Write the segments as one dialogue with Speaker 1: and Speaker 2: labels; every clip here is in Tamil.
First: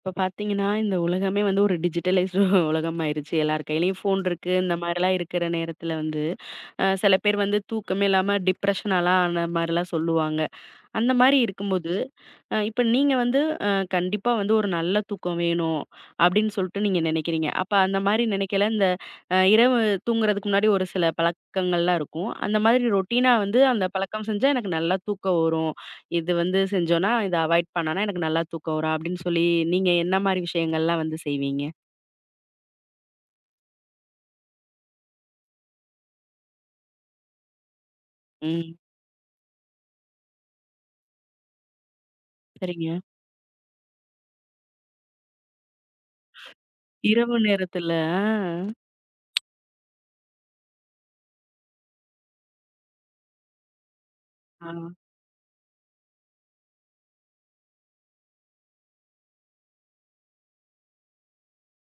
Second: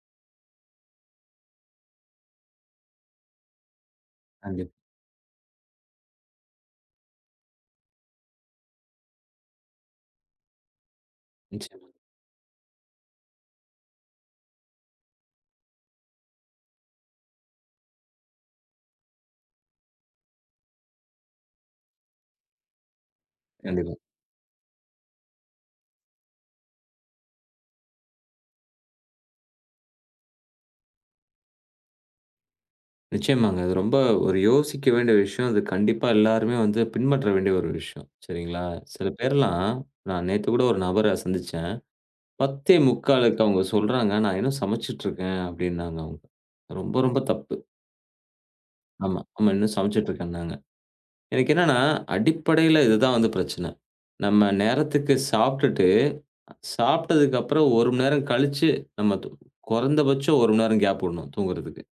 Speaker 1: இப்ப பார்த்தீங்கன்னா, இந்த உலகமே வந்து ஒரு டிஜிட்டலைஸ்டு உலகம் ஆயிருச்சு. எல்லார் கையிலயும் ஃபோன் இருக்கு. இந்த
Speaker 2: கண்டிப்பா.
Speaker 1: மாரிலாம் இருக்கிற நேரத்தில வந்து, சில பேர் வந்து தூக்கமே இல்லாம டிப்ரஷனாலாம் ஆன மாரிலாம் சொல்லுவாங்க. அந்த மாரி
Speaker 2: நிச்சயமா,
Speaker 1: இருக்கும்போது, இப்ப நீங்க வந்து அ கண்டிப்பா வந்து ஒரு நல்ல தூக்கம் வேணும் அப்டின்னு சொல்ட்டு நீங்க நெனைக்கிறீங்க. அப்ப அந்த மாரி நெனைக்கையில இந்த இரவு தூங்குறதுக்கு முன்னாடி ஒரு சில பழக்கங்கள்லாம் இருக்கும். அந்த மாதிரி ரொட்டீனா வந்து அந்த
Speaker 2: கண்டிப்பா.
Speaker 1: பழக்கம் செஞ்சா எனக்கு நல்லா தூக்கம் வரும். இது வந்து செஞ்சோன்னா, இத அவாய்ட் பண்ணனா எனக்கு நல்லா தூக்கம் வரும் அப்டின்னு சொல்லி நீங்க என்ன மாரி விஷயங்கள்லாம் வந்து செய்வீங்க?
Speaker 2: நிச்சயமாங்க. அது ரொம்ப ஒரு யோசிக்க வேண்டிய விஷயம். அது கண்டிப்பா எல்லாருமே வந்து பின்பற்ற வேண்டிய ஒரு விஷயம். சரிங்களா?
Speaker 1: ம்.
Speaker 2: சில பேர்லாம் நான் நேத்து கூட ஒரு நபர சந்திச்சேன்.
Speaker 1: சரிங்க.
Speaker 2: 10:45க்கு அவங்க சொல்றாங்க, "நான் இன்னும் சமைச்சுட்டுருக்கேன்" அப்படின்னாங்க அவங்க. ரொம்ப ரொம்ப ஐயோ!
Speaker 1: இரவு
Speaker 2: தப்பு.
Speaker 1: நேரத்துல ஆ.
Speaker 2: ஆமா. ஆமா. இன்னும் சமைச்சுட்டுருக்கேன்னாங்க. எனக்கு என்னன்னா, அடிப்படையில இதுதான் வந்து பிரச்சனை. நம்ம
Speaker 1: ஆ.
Speaker 2: நேரத்துக்கு சாப்ட்டுட்டு, சாப்ட்டதுக்கு அப்புறம் 1 மணி நேரம் கழிச்சு, நம்ம து குறைந்தபட்சம் 1 மணி நேரம் கேப் விடணும் தூங்குறதுக்கு.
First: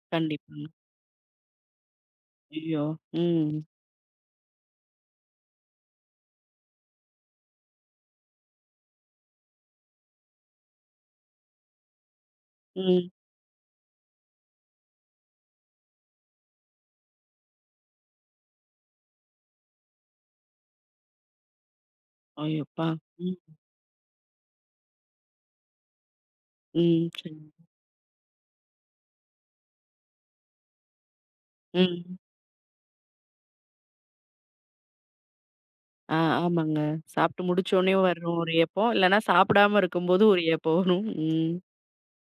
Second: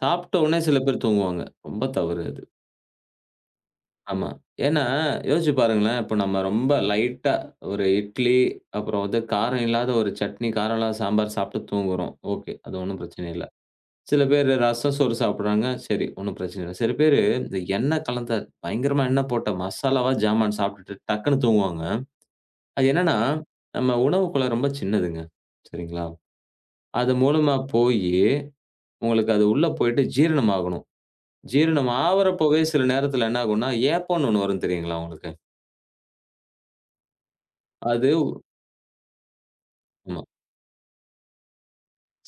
Speaker 2: சாப்பிட்ட உடனே
Speaker 1: கண்டிப்பாங்க.
Speaker 2: சில பேர் தூங்குவாங்க. ரொம்ப தவறு அது.
Speaker 1: ஐயோ! ம்.
Speaker 2: ஆமா. ஏன்னா, யோசிச்சு பாருங்களேன். இப்ப நம்ம ரொம்ப லைட்டா ஒரு இட்லி, அப்புறம் வந்து காரம் இல்லாத ஒரு சட்னி, காரம் இல்லாத சாம்பார் சாப்பிட்டு தூங்குறோம். ஓகே. அது ஒண்ணும்
Speaker 1: ம்.
Speaker 2: பிரச்சனை இல்ல. சில பேரு ரசம், சோறு சாப்பிடுறாங்க. சரி, ஒண்ணும் பிரச்சனை இல்ல. சில பேரு இந்த எண்ணெய் கலந்த, பயங்கரமா எண்ணெய் போட்ட மசாலாவா ஜாமான் சாப்பிட்டுட்டு டக்குன்னு தூங்குவாங்க.
Speaker 1: ஐயோ! அப்பா!
Speaker 2: அது என்னன்னா,
Speaker 1: ம்.
Speaker 2: நம்ம உணவு குழாய் ரொம்ப சின்னதுங்க. சரிங்களா?
Speaker 1: ம்.
Speaker 2: அது
Speaker 1: சரி.
Speaker 2: மூலமா போயி, உங்களுக்கு அது உள்ள போயிட்டு ஜீரணம் ஆகணும். ஜீரணம்
Speaker 1: ம்.
Speaker 2: ஆவறப்பவே சில நேரத்துல என்ன ஆகும்னா, ஏப்பம்ன்னு ஒண்ணு வரும் தெரியுங்களா உங்களுக்கு?
Speaker 1: ஆ ஆமாங்க. சாப்பிட்டு முடிச்சோனே
Speaker 2: அது
Speaker 1: வரும் ஒரு ஏப்பம். இல்லன்னா சாப்பிடாம
Speaker 2: ஆமா.
Speaker 1: இருக்கும்போது ஒரு ஏப்பம் வரும். ம்.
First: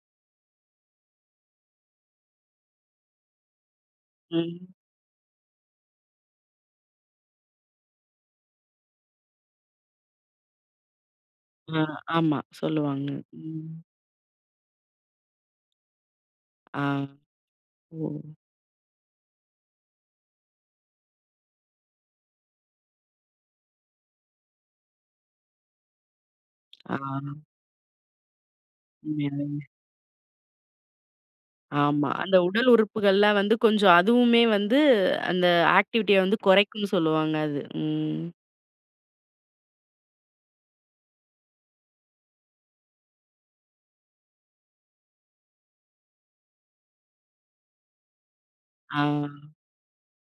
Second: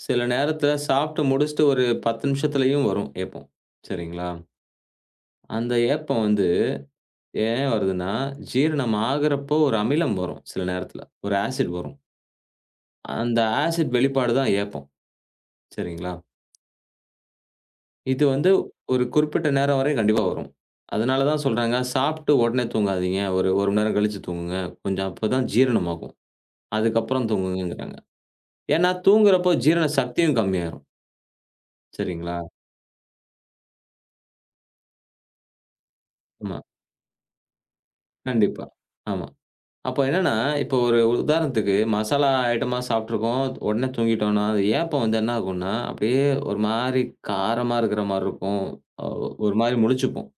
Speaker 2: சில நேரத்துல சாப்பிட்டு முடிச்சுட்டு ஒரு 10 நிமிஷத்துலயும் வரும் ஏப்பம். சரிங்களா?
Speaker 1: ம்.
Speaker 2: அந்த ஏப்பம் வந்து ஏன் வருதுன்னா, ஜீரணம் ஆகுறப்போ ஒரு அமிலம் வரும் சில நேரத்துல. ஒரு ஆசிட்
Speaker 1: ஆ
Speaker 2: வரும்.
Speaker 1: ஆமா. சொல்லுவாங்க.
Speaker 2: அந்த
Speaker 1: ம்.
Speaker 2: ஆசிட் வெளிப்பாடு தான் ஏப்பம். சரிங்களா?
Speaker 1: ஆ. ஓ!
Speaker 2: இது வந்து ஒரு குறிப்பிட்ட நேரம் வரை கண்டிப்பா வரும். அதனால தான் சொல்றாங்க, சாப்பிட்டு உடனே தூங்காதீங்க. ஒரு 1 மணி நேரம் கழிச்சு தூங்குங்க. கொஞ்சம் அப்பதான் ஜீரணமாகும்.
Speaker 1: ஆ.
Speaker 2: அதுக்கப்புறம் தூங்குங்கங்கிறாங்க. ஏன்னா, தூங்குறப்போ
Speaker 1: உண்மையாவேங்க.
Speaker 2: ஜீரண சக்தியும் கம்மியாயிரும்.
Speaker 1: ஆமா. அந்த
Speaker 2: சரிங்களா?
Speaker 1: உடல் உறுப்புகள்லாம் வந்து கொஞ்சம் அதுவுமே வந்து அந்த ஆக்டிவிட்டிய வந்து
Speaker 2: ஆமா.
Speaker 1: குறைக்கும்னு சொல்லுவாங்க அது. ம்.
Speaker 2: கண்டிப்பா. ஆமா. அப்போ என்னன்னா, இப்போ ஒரு உதாரணத்துக்கு மசாலா ஐட்டமா சாப்ட்டுருக்கோம். உடனே தூங்கிட்டோம்னா, அது ஏப்பம் வந்து என்ன ஆகும்னா, அப்படியே ஒரு மாரி காரமா இருக்கிற மாரி இருக்கும்.
Speaker 1: ஆ.
Speaker 2: அ ஒரு மாரி முழிச்சுப்போம்.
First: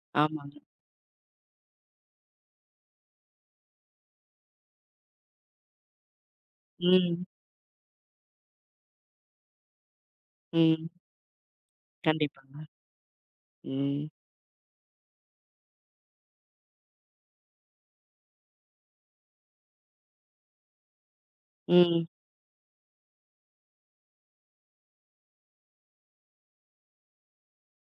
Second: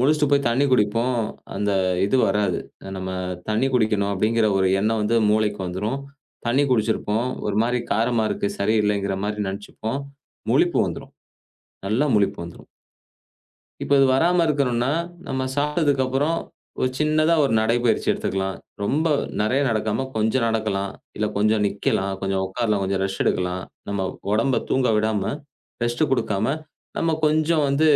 Speaker 2: முழிச்சுட்டு போய்
Speaker 1: ஆமாங்க.
Speaker 2: தண்ணி குடிப்போம். அந்த இது வராது. நம்ம தண்ணி குடிக்கணும் அப்படிங்கிற ஒரு எண்ணம் வந்து மூளைக்கு வந்துரும். தண்ணி
Speaker 1: ம்.
Speaker 2: குடிச்சிருப்போம். ஒரு மாரி காரமா இருக்கு, சரியில்லைங்கிற மாரி நெனச்சுப்போம். முழிப்பு
Speaker 1: ம்.
Speaker 2: வந்துரும். நல்லா முழிப்பு
Speaker 1: கண்டிப்பாங்க.
Speaker 2: வந்துரும். இப்ப இது
Speaker 1: ம்.
Speaker 2: வராம இருக்கணும்னா, நம்ம சாப்பிட்டதுக்கப்புறம் ஒரு சின்னதா ஒரு நடைப்பயிற்சி எடுத்துக்கலாம். ரொம்ப நெறைய நடக்காம கொஞ்சம் நடக்கலாம். இல்ல கொஞ்சம்
Speaker 1: ம்.
Speaker 2: நிக்கலாம், கொஞ்சம் உட்காரலாம், கொஞ்சம் ரெஸ்ட் எடுக்கலாம். நம்ம உடம்ப தூங்க விடாம, ரெஸ்ட் குடுக்காம, நம்ம கொஞ்சம் வந்து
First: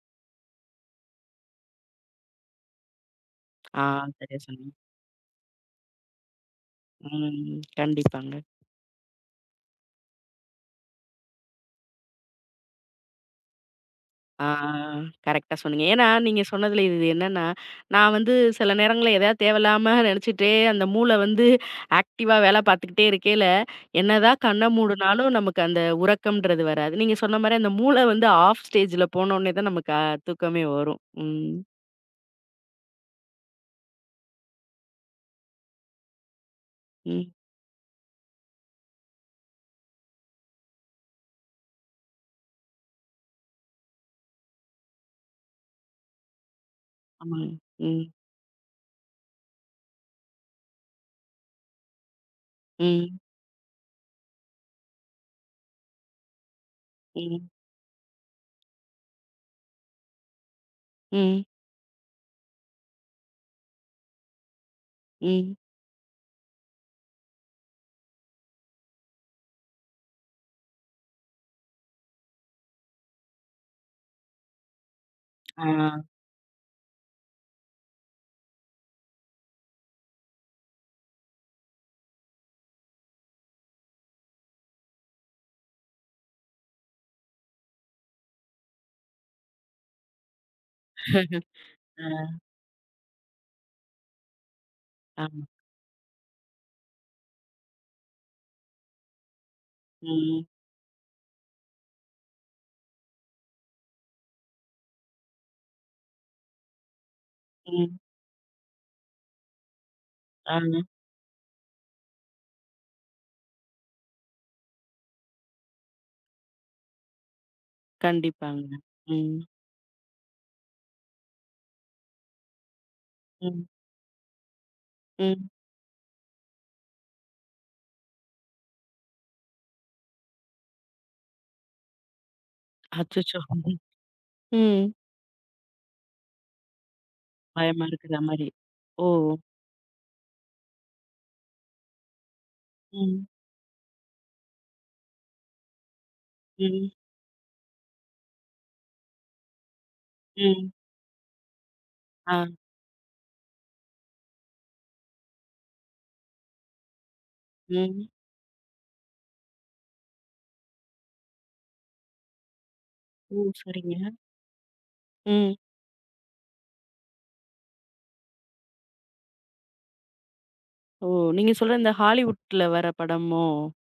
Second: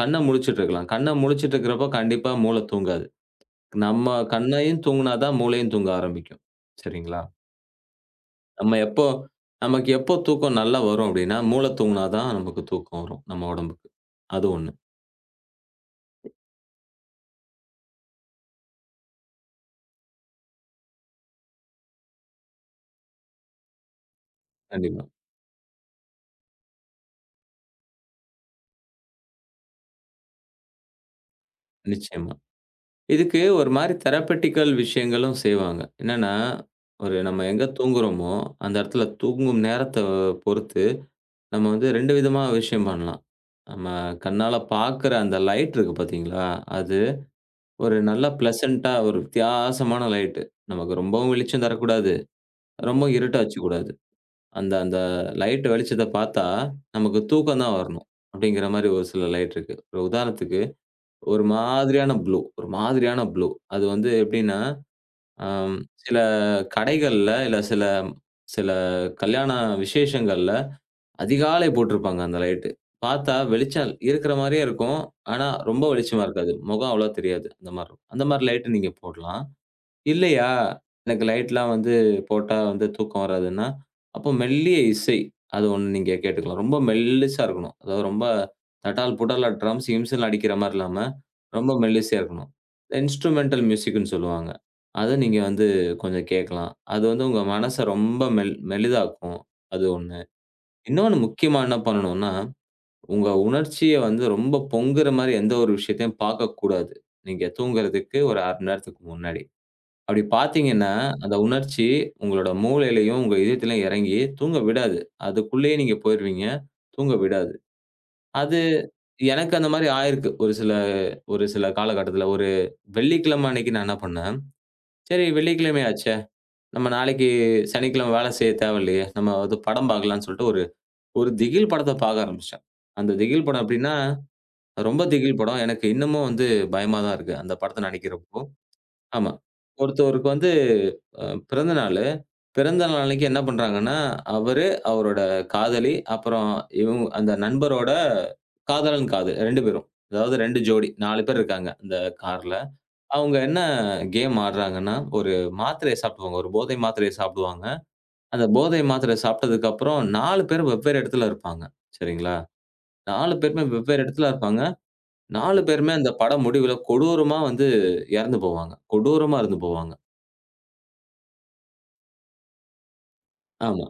Speaker 2: கண்ண முழிச்சுட்டு இருக்கலாம். கண்ண முழிச்சுட்டு இருக்கிறப்போ கண்டிப்பா மூள தூங்காது.
Speaker 1: ஆ
Speaker 2: நம்ம
Speaker 1: சரியா சொன்னீங்க.
Speaker 2: கண்ணையும் தூங்குனா தான் மூளையும் தூங்க ஆரம்பிக்கும். சரிங்களா?
Speaker 1: ம். கண்டிப்பாங்க.
Speaker 2: நம்ம எப்போ நமக்கு எப்போ தூக்கம் நல்லா வரும் அப்டின்னா, மூள தூங்குனா தான் நமக்கு தூக்கம் வரும், நம்ம உடம்புக்கு.
Speaker 1: ஆ
Speaker 2: அது ஒண்ணு.
Speaker 1: கரெக்ட்டா சொன்னீங்க. ஏன்னா, நீங்க சொன்னதுல இது என்னன்னா, நான் வந்து சில நேரங்கள்ல எதாவது தேவையில்லாம நெனச்சுட்டே அந்த மூளை வந்து ஆக்டிவா வேல பார்த்துக்கிட்டே இருக்கையில, என்னதான் கண்ண
Speaker 2: கண்டிப்பா.
Speaker 1: மூடுனாலும் நமக்கு அந்த உறக்கம்ன்றது வராது. நீங்க சொன்ன மாரி அந்த மூளை வந்து ஆஃப் ஸ்டேஜ்ல போனோனே தான் நமக்கு தூக்கமே வரும். ம்,
Speaker 2: நிச்சயமா. இதுக்கு ஒரு மாரி தெரபெட்டிக்கல் விஷயங்களும் செய்வாங்க. என்னன்னா, ஒரு
Speaker 1: ம்.
Speaker 2: நம்ம எங்க தூங்குறோமோ, அந்த இடத்துல தூங்கும் நேரத்த பொறுத்து, நம்ம வந்து 2 விதமா விஷயம் பண்ணலாம். நம்ம கண்ணால பார்க்குற அந்த லைட் இருக்கு பார்த்தீங்களா? அது
Speaker 1: ஆமாங்க.
Speaker 2: ஒரு
Speaker 1: ம்,
Speaker 2: நல்ல பிளசன்ட்டா ஒரு வித்தியாசமான லைட்டு. நமக்கு ரொம்பவும் வெளிச்சம் தரக்கூடாது. ரொம்ப
Speaker 1: ம்,
Speaker 2: இருட்டா வச்சுக்கூடாது. அந்த அந்த லைட் வெளிச்சத்த பார்த்தா, நமக்கு
Speaker 1: ம்,
Speaker 2: தூக்கம் தான் வரணும். அப்படிங்கிற மாரி ஒரு சில லைட் இருக்கு. ஒரு உதாரணத்துக்கு, ஒரு
Speaker 1: ம்,
Speaker 2: மாதிரியான ப்ளூ ஒரு மாதிரியான ப்ளூ. அது வந்து எப்படின்னா
Speaker 1: ம்.
Speaker 2: ஆம், சில கடைகள்ல, இல்ல சில சில கல்யாண விசேஷங்கள்ல அதிகாலை போட்டிருப்பாங்க அந்த லைட்டு. பார்த்தா வெளிச்சம் இருக்கிற மாரியே இருக்கும். ஆனா,
Speaker 1: ஆ.
Speaker 2: ரொம்ப வெளிச்சமா இருக்காது. முகம் அவ்வளவா தெரியாது. அந்த மாரி இருக்கும். அந்த மாரி லைட்டு நீங்க போடலாம். இல்லையா? எனக்கு லைட்லாம் வந்து போட்டா வந்து தூக்கம் வராதுன்னா, அப்போ மெல்லிய இசை. அது ஒண்ணு நீங்க கேட்டுக்கலாம். ரொம்ப மெல்லிசா இருக்கணும். அதாவது ரொம்ப தட்டால் புட்டாலா ட்ரம்ஸ், கிம்ஸ்லாம் அடிக்கிற மாரி இல்லாம, ரொம்ப மெல்லிசையா
Speaker 1: ஆ.
Speaker 2: இருக்கணும். இன்ஸ்ட்ருமென்டல் மியூசிக்ன்னு சொல்லுவாங்க. அத நீங்க
Speaker 1: ஆமா.
Speaker 2: வந்து கொஞ்சம் கேட்கலாம். அது வந்து உங்க மனச ரொம்ப மெலிதாக்கும். அது ஒண்ணு.
Speaker 1: ம்,
Speaker 2: இன்னொன்னு முக்கியமா என்ன பண்ணணும்னா, உங்க உணர்ச்சிய வந்து ரொம்ப பொங்குற மாரி எந்த ஒரு விஷயத்தையும் பார்க்கக்கூடாது. நீங்க
Speaker 1: ம்.
Speaker 2: தூங்குறதுக்கு ஒரு 1/2 மணி நேரத்துக்கு முன்னாடி. அப்படி
Speaker 1: ஆ.
Speaker 2: பார்த்தீங்கன்னா, அந்த உணர்ச்சி உங்களோட மூளையிலயும், உங்க இதயத்திலயும் இறங்கி தூங்க விடாது. அதுக்குள்ளேயே நீங்க போயிருவீங்க. தூங்க விடாது. அது
Speaker 1: கண்டிப்பாங்க. ம்,
Speaker 2: எனக்கு அந்த மாரி ஆயிருக்கு. ஒரு சில காலகட்டத்தில. ஒரு வெள்ளிக்கிழமை
Speaker 1: ம்,
Speaker 2: அன்னைக்கு நான் என்ன பண்ணேன், சரி
Speaker 1: ம்.
Speaker 2: வெள்ளிக்கிழமை ஆச்சே! நம்ம நாளைக்கு சனிக்கிழமை வேலை செய்ய தேவையில்லையே! நம்ம அது படம் பார்க்கலான்னு சொல்லிட்டு ஒரு ஒரு திகில் படத்த பார்க்க ஆரம்பிச்சேன். அந்த
Speaker 1: அச்சச்சோ!
Speaker 2: திகில் படம் எப்படின்னா,
Speaker 1: ம்.
Speaker 2: ரொம்ப திகில் படம். எனக்கு இன்னமும் வந்து பயமா தான் இருக்கு. அந்த
Speaker 1: பயமா
Speaker 2: படத்த
Speaker 1: இருக்குற
Speaker 2: நெனைக்கிறப்போ.
Speaker 1: மாரி. ஓ!
Speaker 2: ஆமா. ஒருத்தவருக்கு வந்து அ பிறந்த நாளு. பிறந்த நாள் அன்னைக்கு
Speaker 1: ம்.
Speaker 2: என்ன பண்றாங்கன்னா, அவரு, அவரோட காதலி, அப்புறம்
Speaker 1: ம்.
Speaker 2: இவங்க அந்த நண்பரோட காதலன் காதல் 2 பேரும். அதாவது 2
Speaker 1: ம்.
Speaker 2: ஜோடி 4 பேர் இருக்காங்க அந்த
Speaker 1: ஆ.
Speaker 2: கார்ல. அவங்க என்ன கேம் ஆடுறாங்கன்னா, ஒரு மாத்திரைய சாப்பிடுவாங்க. ஒரு போதை மாத்திரைய சாப்பிடுவாங்க.
Speaker 1: ம்.
Speaker 2: அந்த போதை மாத்திரைய சாப்பிட்டதுக்கப்புறம் 4 பேரும் வெவ்வேறு இடத்துல இருப்பாங்க. சரிங்களா? 4
Speaker 1: ஓ!
Speaker 2: பேருமே
Speaker 1: சரிங்க.
Speaker 2: வெவ்வேறு இடத்துல இருப்பாங்க.
Speaker 1: ம்.
Speaker 2: 4 பேருமே அந்த படம் முடிவுல கொடூரமா வந்து இறந்து போவாங்க. கொடூரமா இறந்து போவாங்க.
Speaker 1: ஓ! நீங்க சொல்ற இந்த ஹாலிவுட்ல வர படமோ?
Speaker 2: ஆமா.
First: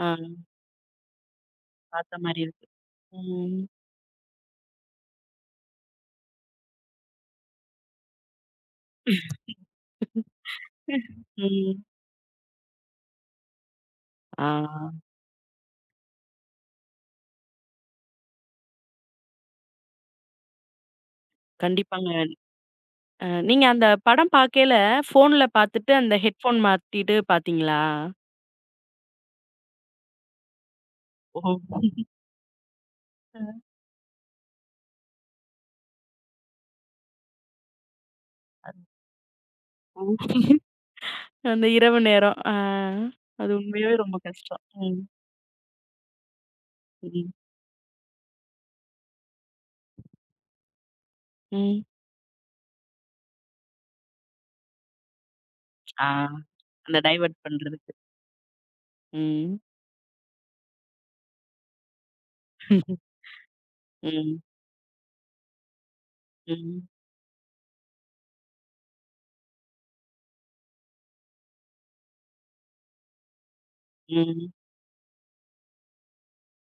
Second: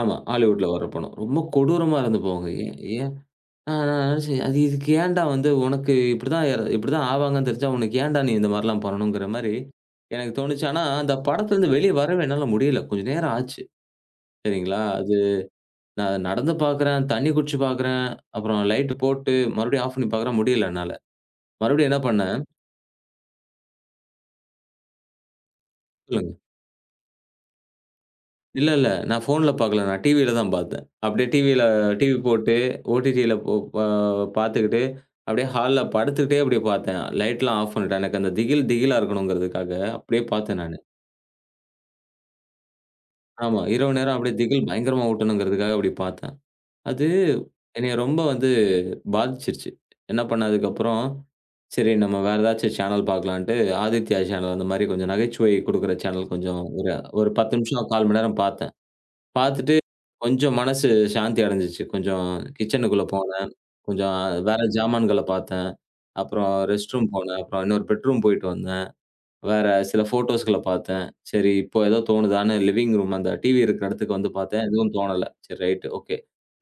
Speaker 2: ஆமா.
Speaker 1: ஆ
Speaker 2: ஹாலிவுட்ல வர்ற படம். ரொம்ப கொடூரமா
Speaker 1: பார்த்த
Speaker 2: இருந்து
Speaker 1: மாரி
Speaker 2: போகுங்க.
Speaker 1: இருக்கு.
Speaker 2: ஏன் ஏன்
Speaker 1: ம்.
Speaker 2: நான் நினைச்சேன், அது இதுக்கு ஏன்டா வந்து உனக்கு இப்படிதான் இப்படிதான் ஆவாங்கன்னு தெரிஞ்சா உனக்கு ஏன்டா நீ இந்த மாரிலாம் பண்ணணுங்கிற மாரி எனக்கு தோணுச்சு. ஆனா அந்த படத்துலருந்து
Speaker 1: ம்.
Speaker 2: வெளிய வரவே என்னால முடியல. கொஞ்சம் நேரம் ஆச்சு. சரிங்களா?
Speaker 1: ஆ
Speaker 2: அது நான் நடந்து பார்க்குறேன், தண்ணி குடிச்சு பார்க்குறேன், அப்புறம் லைட் போட்டு மறுபடியும் ஆஃப் பண்ணி பார்க்குறேன் முடியல என்னால. மறுபடியும் என்ன
Speaker 1: கண்டிப்பாங்க.
Speaker 2: பண்ணேன்
Speaker 1: நீங்க அந்த படம் பார்க்கையில ஃபோன்ல பார்த்துட்டு அந்த
Speaker 2: சொல்லுங்க.
Speaker 1: ஹெட்ஃபோன் மாட்டிட்டு பார்த்தீங்களா?
Speaker 2: இல்ல, இல்ல. நான் ஃபோன்ல பார்க்கல. நான் டிவில தான் பார்த்தேன். அப்படியே
Speaker 1: ஓ!
Speaker 2: டிவில டிவி போட்டு ஓடிடில போ
Speaker 1: அ.
Speaker 2: ப பார்த்துக்கிட்டு, அப்படியே ஹால்ல படுத்துக்கிட்டே அப்படியே பார்த்தேன். லைட்லாம் ஆஃப் பண்ணிட்டேன். எனக்கு அந்த திகில் திகிலா இருக்கணுங்கிறதுக்காக
Speaker 1: ஓ!
Speaker 2: அப்படியே பார்த்தேன் நானு.
Speaker 1: அந்த இரவு நேரம். ஆ அது
Speaker 2: ஆமா. இரவு
Speaker 1: உண்மையாவே
Speaker 2: நேரம்
Speaker 1: ரொம்ப
Speaker 2: அப்படியே
Speaker 1: கஷ்டம்.
Speaker 2: திகில்
Speaker 1: ம்.
Speaker 2: பயங்கரமா ஊட்டணுங்கிறதுக்காக அப்படி பார்த்தேன். அது
Speaker 1: ம்.
Speaker 2: என்னைய ரொம்ப வந்து பாதிச்சிருச்சு. என்ன பண்ணேன் அதுக்கப்புறம்,
Speaker 1: ம்.
Speaker 2: சரி நம்ம வேற ஏதாச்சும் சேனல் பார்க்கலான்ட்டு, ஆதித்யா சேனல் அந்த மாரி கொஞ்சம் நகைச்சுவை குடுக்குற
Speaker 1: ஆ
Speaker 2: சேனல் கொஞ்சம் ஒரு
Speaker 1: அந்த
Speaker 2: ஒரு
Speaker 1: டைவர்ட்
Speaker 2: 10 நிமிஷம்,
Speaker 1: பண்றதுக்கு.
Speaker 2: 1/4 மணி நேரம் பார்த்தேன்.
Speaker 1: ம்.
Speaker 2: பாத்துட்டு கொஞ்சம் மனசு சாந்தி அடைஞ்சுச்சு. கொஞ்சம் கிச்சனுக்குள்ள போனேன். கொஞ்சம்
Speaker 1: ம்.
Speaker 2: வேற ஜாமான்கள பார்த்தேன். அப்புறம்
Speaker 1: ம்.
Speaker 2: ரெஸ்ட் ரூம் போனேன். அப்புறம் இன்னொரு பெட்ரூம் போயிட்டு வந்தேன். வேற சில ஃபோட்டோஸ்கள பார்த்தேன். சரி இப்போ ஏதோ தோணுதான்னு லிவிங் ரூம் அந்த டிவி இருக்கிற இடத்துக்கு வந்து
Speaker 1: ம்.
Speaker 2: பார்த்தேன். எதுவும் தோணல. சரி ரைட் ஓகே.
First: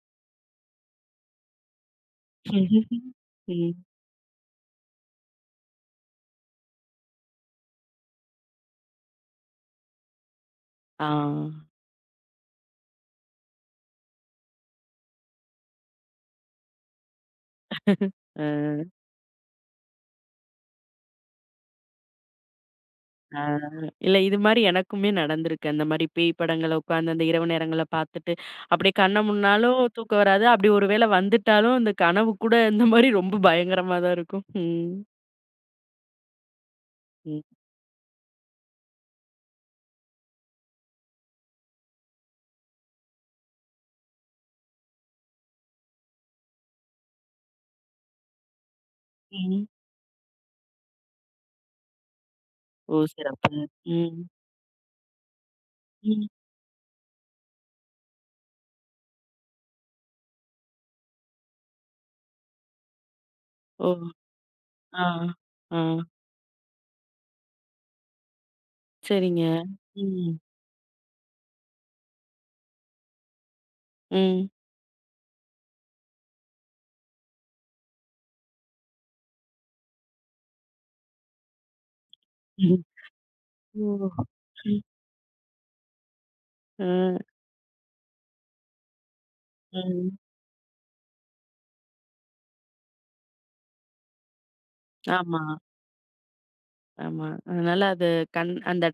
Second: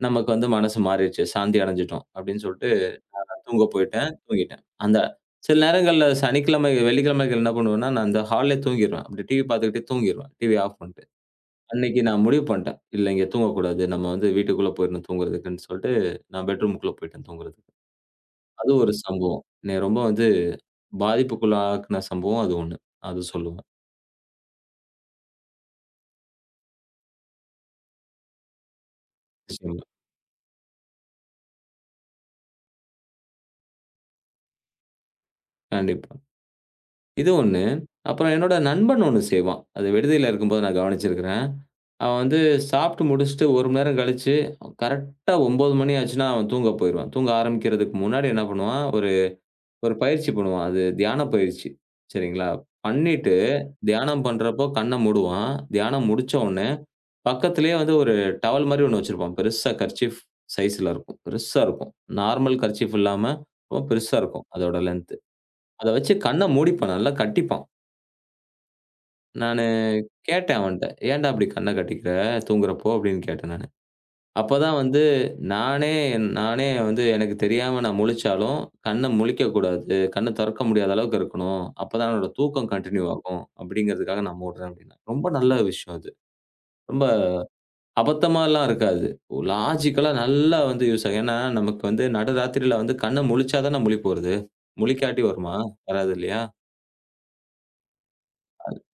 Speaker 2: நமக்கு வந்து மனசு மாறிடுச்சு. சாந்தி அடைஞ்சுட்டோம் அப்படின்னு சொல்லிட்டு தூங்க
Speaker 1: ம்.
Speaker 2: போயிட்டேன். தூங்கிட்டேன். அந்த சில நேரங்கள்ல சனிக்கிழமை, வெள்ளிக்கிழமைகள் என்ன பண்ணுவேன்னா, நான் அந்த ஹால்லயே தூங்கிருவேன். அப்படி டிவி பார்த்துக்கிட்டே தூங்கிருவேன். டிவி ஆஃப் பண்ணிட்டு.
Speaker 1: ஆ.
Speaker 2: அன்னைக்கு நான் முடிவு பண்ணிட்டேன். இல்லைங்க தூங்கக்கூடாது. நம்ம வந்து வீட்டுக்குள்ள போயிரணும் தூங்குறதுக்குன்னு சொல்ட்டு, நான் பெட்ரூம்க்குள்ள போயிட்டேன் தூங்குறதுக்கு.
Speaker 1: அ,
Speaker 2: அது ஒரு சம்பவம். என்னைய ரொம்ப வந்து பாதிப்புக்குள்ளாக்குன சம்பவம் அது ஒண்ணு. அது
Speaker 1: ஆ.
Speaker 2: சொல்லுவேன்.
Speaker 1: இல்ல இது மாரி எனக்குமே நடந்திருக்கு. அந்த மாரி பேய் படங்கள உட்கார்ந்து அந்த இரவு நேரங்கள்ல பார்த்துட்டு, அப்படியே கண்ண மூடுனாலும்
Speaker 2: நிச்சயமா.
Speaker 1: தூக்கம் வராது. அப்படி ஒரு வேளை வந்துட்டாலும், அந்த கனவு கூட இந்த மாரி ரொம்ப பயங்கரமா தான் இருக்கும். ம்.
Speaker 2: கண்டிப்பா. இது
Speaker 1: ம்.
Speaker 2: ஒண்ணு. அப்புறம் என்னோட நண்பன் ஒண்ணு செய்வான். அது விடுதியில இருக்கும்போது நான் கவனிச்சிருக்கிறேன். அவன் வந்து சாப்ட்டு முடிச்சுட்டு 1 மணி நேரம் கழிச்சு, கரெக்ட்டா 9 மணி ஆச்சுன்னா அவன் தூங்க போயிருவான். தூங்க ஆரம்பிக்கிறதுக்கு முன்னாடி என்ன பண்ணுவான்?
Speaker 1: ம்.
Speaker 2: ஒரு பயிற்சி பண்ணுவான். அது தியான பயிற்சி. சரிங்களா?
Speaker 1: ஓ!
Speaker 2: பண்ணிட்டு,
Speaker 1: சிறப்பு. ம்.
Speaker 2: தியானம் பண்றப்போ கண்ண மூடுவான். தியானம்
Speaker 1: ம்.
Speaker 2: முடிச்ச உடனே, பக்கத்திலேயே வந்து ஒரு டவல் மாரி ஒண்ணு வச்சிருப்பான். பெருசா கர்ச்சீஃப் சைஸ்ல இருக்கும். பெருசா இருக்கும். நார்மல் கர்ச்சீஃப் இல்லாம, ரொம்ப
Speaker 1: ஓ!
Speaker 2: பெருசா இருக்கும். அதோட
Speaker 1: ஆ.
Speaker 2: லென்த்.
Speaker 1: ஆ.
Speaker 2: அத வச்சு கண்ண மூடிப்பான். நல்லா கட்டிப்பான்.
Speaker 1: சரிங்க.
Speaker 2: நானு
Speaker 1: ம்.
Speaker 2: கேட்டேன் அவன்ட்ட. "ஏன்டா இப்படி கண்ண கட்டிக்கிற? தூங்குறப்போ" அப்படின்னு கேட்டேன் நானு.
Speaker 1: ம்.
Speaker 2: அப்பதான் வந்து நானே நானே வந்து எனக்கு தெரியாம நான் முழிச்சாலும், கண்ண முழிக்கக்கூடாது. கண்ண தொறக்க முடியாத அளவுக்கு இருக்கணும். அப்பதான் என்னோட தூக்கம்
Speaker 1: ம்.
Speaker 2: கன்டின்யூ ஆகும்.
Speaker 1: ஓ!
Speaker 2: அப்படிங்கிறதுக்காக நான் மூடுறேன்
Speaker 1: ம்.
Speaker 2: அப்படின்னா. ரொம்ப நல்ல விஷயம் அது.
Speaker 1: அ.
Speaker 2: ரொம்ப அபத்தமாலாம் இருக்காது.
Speaker 1: ம்.
Speaker 2: லாஜிக்கலா நல்லா வந்து யூஸ் ஆகும். ஏன்னா, நமக்கு வந்து நடுராத்திரியில வந்து கண்ண முழிச்சா தான முழிப்பு வருது. முழிக்காட்டி
Speaker 1: ஆமா.
Speaker 2: வருமா? வராது இல்லையா?
Speaker 1: ஆமா. அதனால அது கண் அந்த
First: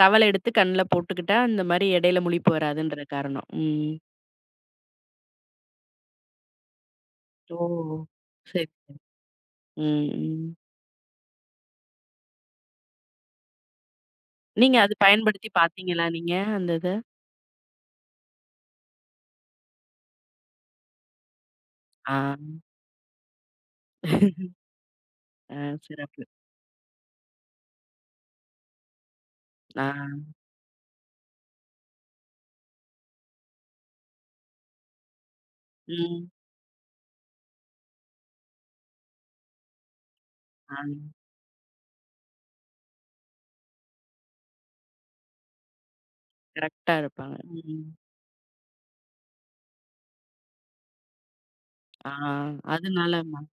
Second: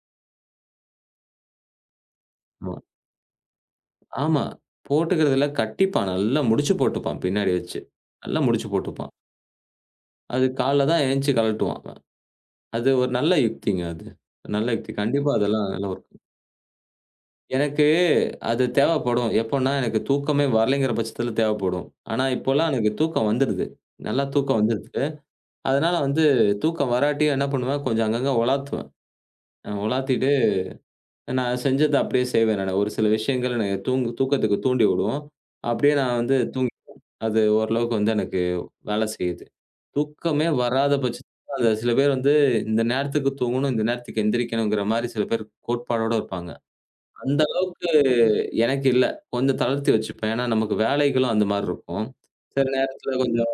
Speaker 1: டவல எடுத்து கண்ல போட்டுக்கிட்டா, இந்த மாரி இடையில முழிப்பு
Speaker 2: ஆமா.
Speaker 1: வராதுன்ற காரணம். ம்.
Speaker 2: ஆமா. போட்டுக்கிறதுல கட்டிப்பான். நல்லா முடிச்சு போட்டுப்பான் பின்னாடி
Speaker 1: ஓ!
Speaker 2: வச்சு. நல்லா
Speaker 1: சரி,
Speaker 2: முடிச்சு
Speaker 1: சரி.
Speaker 2: போட்டுப்பான்.
Speaker 1: ம்,
Speaker 2: அது
Speaker 1: ம்.
Speaker 2: காலைல தான் எந்திச்சு கழட்டுவான். அது ஒரு நல்ல யுக்திங்க அது. நல்ல
Speaker 1: நீங்க
Speaker 2: யுக்தி.
Speaker 1: அது
Speaker 2: கண்டிப்பா
Speaker 1: பயன்படுத்தி
Speaker 2: அதெல்லாம் நல்லா
Speaker 1: பார்த்தீங்களா
Speaker 2: ஒர்க்
Speaker 1: நீங்க அந்த இத?
Speaker 2: எனக்கு அது தேவைப்படும். எப்பன்னா எனக்கு தூக்கமே வரலைங்கிற பட்சத்தில தேவைப்படும்.
Speaker 1: ஆ.
Speaker 2: ஆனா, இப்போலாம் எனக்கு தூக்கம் வந்துடுது. நல்லா தூக்கம் வந்துடுது.
Speaker 1: ஆ
Speaker 2: அதனால வந்து
Speaker 1: சிறப்பு.
Speaker 2: தூக்கம் வராட்டியும் என்ன பண்ணுவேன், கொஞ்சம் அங்கங்க உலாத்துவேன்.
Speaker 1: ஆ.
Speaker 2: உலாத்திட்டு நான் செஞ்சத அப்படியே செய்வேன் நானு. ஒரு சில விஷயங்கள் என்னைய தூக்கத்துக்கு தூண்டிவிடும். அப்படியே நான்
Speaker 1: ம்.
Speaker 2: வந்து தூங்கி அது ஓரளவுக்கு வந்து எனக்கு வேலை செய்யுது. தூக்கமே
Speaker 1: ஆ.
Speaker 2: வராத பட்சத்தில அந்த சில பேர் வந்து இந்த நேரத்துக்கு தூங்கணும், இந்த நேரத்துக்கு எந்திரிக்கணுங்கிற மாரி சில பேர் கோட்பாடோட இருப்பாங்க.
Speaker 1: கரெக்ட்டா இருப்பாங்க.
Speaker 2: அந்த
Speaker 1: ம்.
Speaker 2: அளவுக்கு எனக்கு இல்ல. கொஞ்சம் தளர்த்தி வச்சுப்பேன். ஏன்னா நமக்கு வேலைகளும் அந்த மாரி இருக்கும்.
Speaker 1: ஆ
Speaker 2: சில நேரத்தில
Speaker 1: அதனாலமா.
Speaker 2: கொஞ்சம்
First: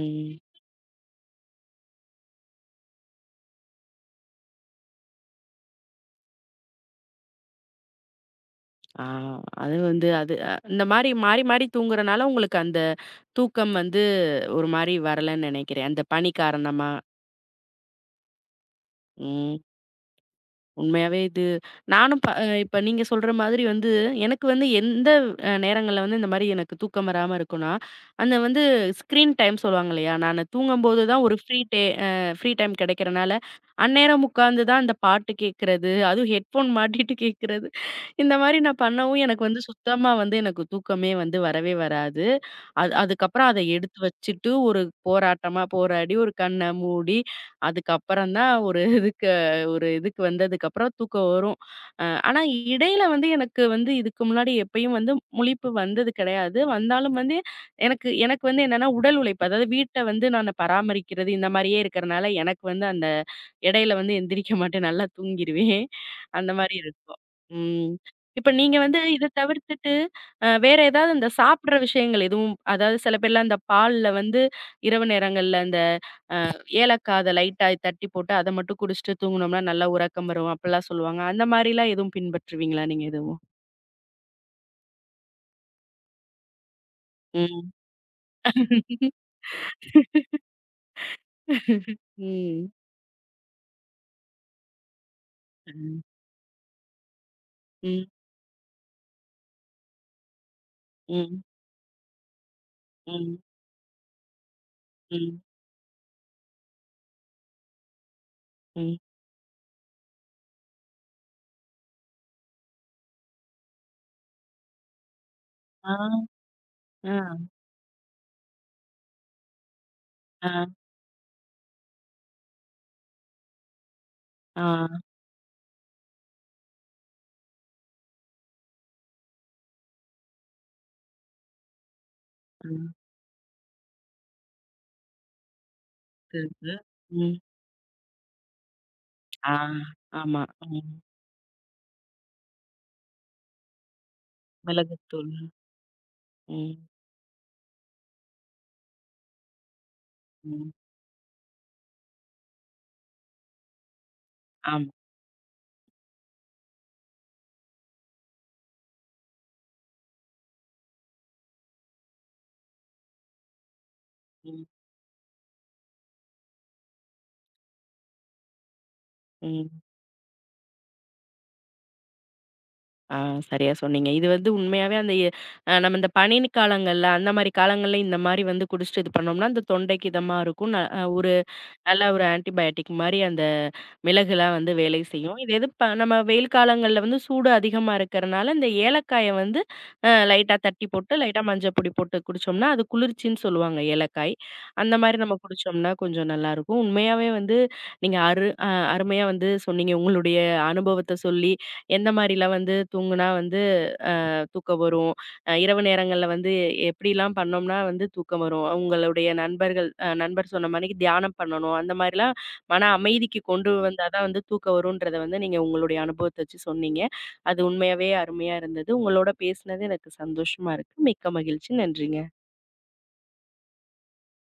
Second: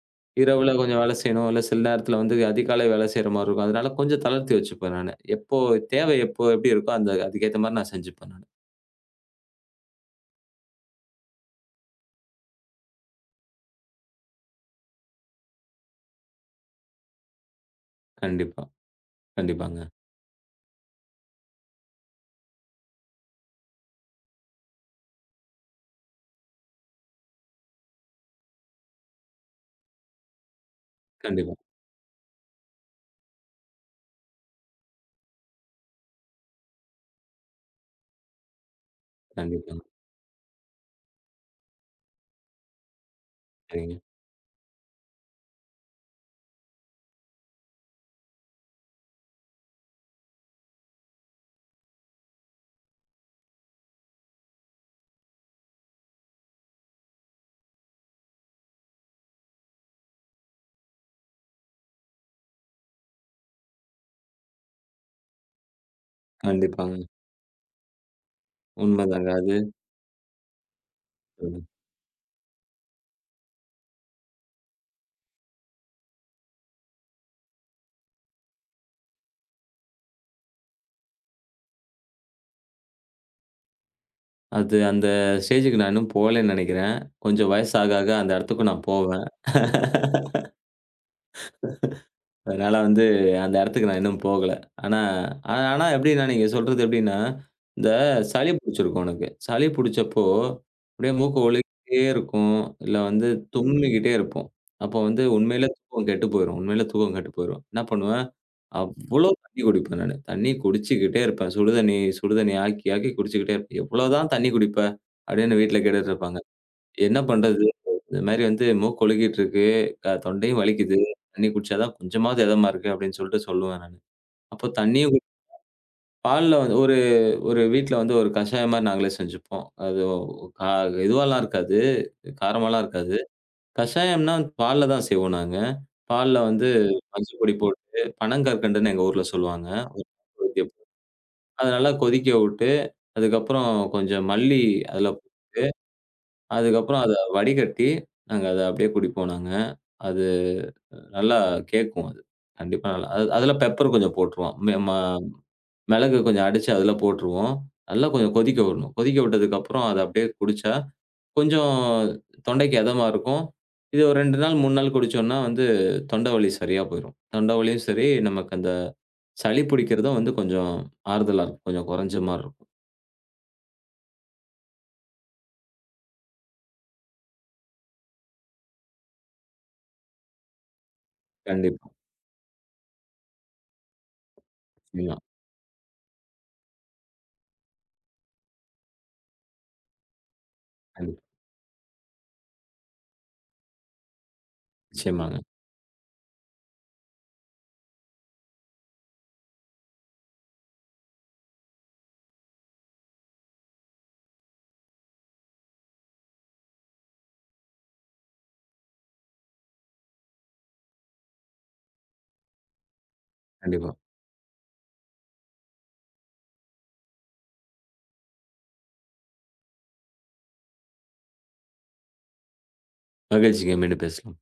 Speaker 1: ம்.
Speaker 2: இரவுல கொஞ்சம் வேலை செய்யணும். இல்ல சில நேரத்தில வந்து அதிகாலை வேலை செய்ற மாரி இருக்கும். அதனால கொஞ்சம் தளர்த்தி வச்சுப்பேன் நானு. எப்போ தேவை எப்போ எப்படி இருக்கோ அந்த அதுக்கேத்த மாரி நான் செஞ்சுப்பேன் நானு.
Speaker 1: ஆ அது வந்து அது இந்த மாரி மாறி, மாறி தூங்குறனால உங்களுக்கு அந்த தூக்கம் வந்து ஒரு மாரி வரலன்னு நெனைக்கிறேன். அந்த பணி காரணமா.
Speaker 2: கண்டிப்பா.
Speaker 1: ம்.
Speaker 2: கண்டிப்பாங்க.
Speaker 1: உண்மையாவே இது நானும் ப இப்ப நீங்க சொல்ற மாதிரி வந்து, எனக்கு வந்து எந்த நேரங்கள்ல வந்து இந்த மாரி எனக்கு தூக்கம் வராம இருக்கும்னா, அந்த வந்து ஸ்க்ரீன் டைம் சொல்லுவாங்க இல்லையா? நானு தூங்கும்போது தான் ஒரு
Speaker 2: கண்டிப்பா,
Speaker 1: ஃப்ரீ டே ஃப்ரீ டைம் கிடைக்கிறனால, அந்நேரம் உட்கார்ந்து தான் அந்த பாட்டு கேட்கறது, அதுவும் ஹெட்ஃபோன் மாட்டிட்டு கேட்கறது, இந்த மாரி நான் பண்ணவும் எனக்கு வந்து
Speaker 2: கண்டிப்பாங்க.
Speaker 1: சுத்தமா வந்து எனக்கு தூக்கமே வந்து வரவே வராது. அது அதுக்கப்புறம் அத
Speaker 2: சரிங்க.
Speaker 1: எடுத்து வச்சுட்டு ஒரு போராட்டமா போராடி, ஒரு கண்ண மூடி, அதுக்கப்புறம் தான் ஒரு இதுக்கு வந்ததுக்கப்புறம் தூக்கம் வரும். அ ஆனா இடையில வந்து எனக்கு வந்து இதுக்கு முன்னாடி எப்பயும் வந்து முழிப்பு வந்தது கிடையாது. வந்தாலும் வந்து எனக்கு எனக்கு வந்து என்னன்னா உடல் உழைப்பு, அதாவது வீட்ட வந்து நானு பராமரிக்கிறது இந்த மாரியே இருக்கிறனால, எனக்கு வந்து அந்த இடையில வந்து எந்திரிக்க மாட்டேன். நல்லா தூங்கிருவேன். அந்த மாரி
Speaker 2: கண்டிப்பாங்க.
Speaker 1: இருக்கும். ம். இப்ப நீங்க வந்து இத
Speaker 2: உண்மைதாங்க
Speaker 1: தவிர்த்துட்டு, வேற ஏதாவது இந்த
Speaker 2: அது.
Speaker 1: சாப்பிடுற விஷயங்கள் எதுவும் அதாவது சில பேர்லாம் இந்த பால்ல வந்து இரவு நேரங்கள்ல அந்த ஏலக்காய் அத லைட்டா தட்டி போட்டு அத மட்டும் குடிச்சுட்டு தூங்குனோம்னா, நல்லா உறக்கம் வரும். அப்பலாம் சொல்லுவாங்க. அந்த மாரிலாம் எதுவும் பின்பற்றுவீங்களா நீங்க எதுவும்?
Speaker 2: அது அந்த ஸ்டேஜ்க்கு நான் இன்னும் போகலன்னு நெனைக்கிறேன். கொஞ்சம்
Speaker 1: ம்.
Speaker 2: வயசு ஆக, ஆக அந்த இடத்துக்கும் நான் போவேன்.
Speaker 1: ம்.
Speaker 2: அதனால வந்து அந்த இடத்துக்கு நான் இன்னும் போகல. ஆனா ஆனா
Speaker 1: ம்.
Speaker 2: எப்படின்னா, நீங்க சொல்றது எப்படின்னா, இந்த
Speaker 1: ம்.
Speaker 2: சளி புடிச்சிருக்கும் எனக்கு. சளி புடிச்சப்போ, அப்படியே மூக்கு
Speaker 1: ம்.
Speaker 2: ஒலிக்கிட்டே இருக்கும். இல்ல வந்து
Speaker 1: ம்.
Speaker 2: தும்மிக்கிட்டே இருப்போம். அப்போ வந்து
Speaker 1: ம்.
Speaker 2: உண்மையிலே தூக்கம் கெட்டு போயிரும். உண்மையிலே தூக்கம் கெட்டு போயிரும். என்ன பண்ணுவேன்,
Speaker 1: ம்.
Speaker 2: அவ்வளோ தண்ணீ குடிப்பேன் நானு. தண்ணீ குடிச்சுக்கிட்டே இருப்பேன். சுடுதண்ணீ சுடுதண்ணீ ஆக்கி, ஆக்கி குடிச்சுக்கிட்டே இருப்பேன். "எவ்வளோ தான் தண்ணீ குடிப்ப?" அப்படின்னு வீட்ல கேட்டுட்டு
Speaker 1: ஆ.
Speaker 2: இருப்பாங்க. என்ன
Speaker 1: ஆ.
Speaker 2: பண்றது? இந்த மாரி வந்து மூக்கு ஒழுகிட்டு இருக்கு. தொண்டையும்
Speaker 1: ஆ.
Speaker 2: வலிக்குது. தண்ணி குடிச்சா தான் கொஞ்சமாவது எதமா இருக்கு அப்படின்னு சொல்லிட்டு சொல்லுவேன் நானு.
Speaker 1: ஆ.
Speaker 2: அப்போ தண்ணியும் குடி பால்ல வந்து ஒரு ஒரு வீட்ல வந்து ஒரு கஷாயம் மாரி நாங்களே செஞ்சுப்போம். அது ஒ- கா இதுவாலாம் இருக்காது.
Speaker 1: ஆ.
Speaker 2: காரமாலாம் இருக்காது. கஷாயம்னா பால்ல தான் செய்வோம் நாங்க. பால்ல வந்து
Speaker 1: இருக்கு. ம்.
Speaker 2: மஞ்சப்பொடி போட்டு பனங்கற்கண்டுன்னு எங்க ஊர்ல
Speaker 1: ஆ.
Speaker 2: சொல்லுவாங்க.
Speaker 1: ஆமா. ம்.
Speaker 2: அத நல்லா கொதிக்க விட்டு, அதுக்கப்புறம் கொஞ்சம் மல்லி அதுல
Speaker 1: மிளகுத்தூள். ம்.
Speaker 2: அதுக்கப்புறம் அத வடிகட்டி, நாங்க அத அப்படியே குடிப்போம் நாங்க. அது
Speaker 1: ம்.
Speaker 2: நல்லா கேட்கும் அது. கண்டிப்பா நல்லா அது அதுல பெப்பர் கொஞ்சம் போட்டுருவோம். மெ ம
Speaker 1: ஆமா.
Speaker 2: மிளகு கொஞ்சம் அடிச்சு அதுல போட்டுருவோம். நல்லா கொஞ்சம் கொதிக்க விடணும். கொதிக்க விட்டதுக்கப்புறம் அத அப்படியே குடிச்சா, கொஞ்சம் தொண்டைக்கு எதமா இருக்கும். இது ஒரு 2 நாள்,
Speaker 1: ம்.
Speaker 2: 3 நாள் குடிச்சோம்னா வந்து தொண்டை வலி சரியா போயிரும். தொண்டை வலியும் சரி, நமக்கு அந்த சளி
Speaker 1: ம்.
Speaker 2: பிடிக்கிறதும் வந்து கொஞ்சம் ஆறுதலா இருக்கும். கொஞ்சம் குறைஞ்ச மாரி இருக்கும்.
Speaker 1: ஆ சரியா சொன்னீங்க. இது வந்து உண்மையாவே அந்த எ நம்ம இந்த பனி காலங்கள்ல, அந்த மாரி காலங்கள்ல இந்த மாரி வந்து குடிச்சுட்டு இது பண்ணோம்னா, அந்த தொண்டைக்கு இதமா இருக்கும். ந அ ஒரு
Speaker 2: கண்டிப்பா.
Speaker 1: நல்லா ஒரு ஆன்டிபயாட்டிக் மாரி அந்த மிளகுலாம் வந்து வேலை
Speaker 2: நிச்சயமா.
Speaker 1: செய்யும். இது எது ப நம்ம வெயில் காலங்கள்ல வந்து சூடு அதிகமா இருக்கறனால, இந்த ஏலக்காய வந்து லைட்டா தட்டி போட்டு,
Speaker 2: கண்டிப்பா.
Speaker 1: லைட்டா மஞ்சள் பொடி போட்டு குடிச்சோம்னா, அது குளிர்ச்சின்னு சொல்லுவாங்க ஏலக்காய். அந்த மாரி நம்ம
Speaker 2: நிச்சயமாங்க.
Speaker 1: குடிச்சோம்னா கொஞ்சம் நல்லாருக்கும். உண்மையாவே வந்து நீங்க அரு அ அருமையா வந்து சொன்னீங்க. உங்களுடைய அனுபவத்த சொல்லி, எந்த மாரிலாம் வந்து தூங்குனா வந்து தூக்கம் வரும். இரவு நேரங்கள்ல வந்து எப்படிலாம் பண்ணோம்னா வந்து தூக்கம் வரும். உங்களுடைய நண்பர்கள் அ நண்பர் சொன்ன மாணிக்கு தியானம் பண்ணணும். அந்த மாரிலாம் மன அமைதிக்கு கொண்டு
Speaker 2: கண்டிப்பா.
Speaker 1: வந்தா தான் வந்து தூக்கம் வரும்ன்றத வந்து நீங்க உங்களுடைய அனுபவத்த வச்சு சொன்னீங்க. அது உண்மையாவே அருமையா இருந்தது. உங்களோட பேசினது எனக்கு சந்தோஷமா இருக்கு. மிக்க மகிழ்ச்சி. நன்றிங்க.
Speaker 2: மகிழ்ச்சிங்க. மீண்டும் பேசலாம்.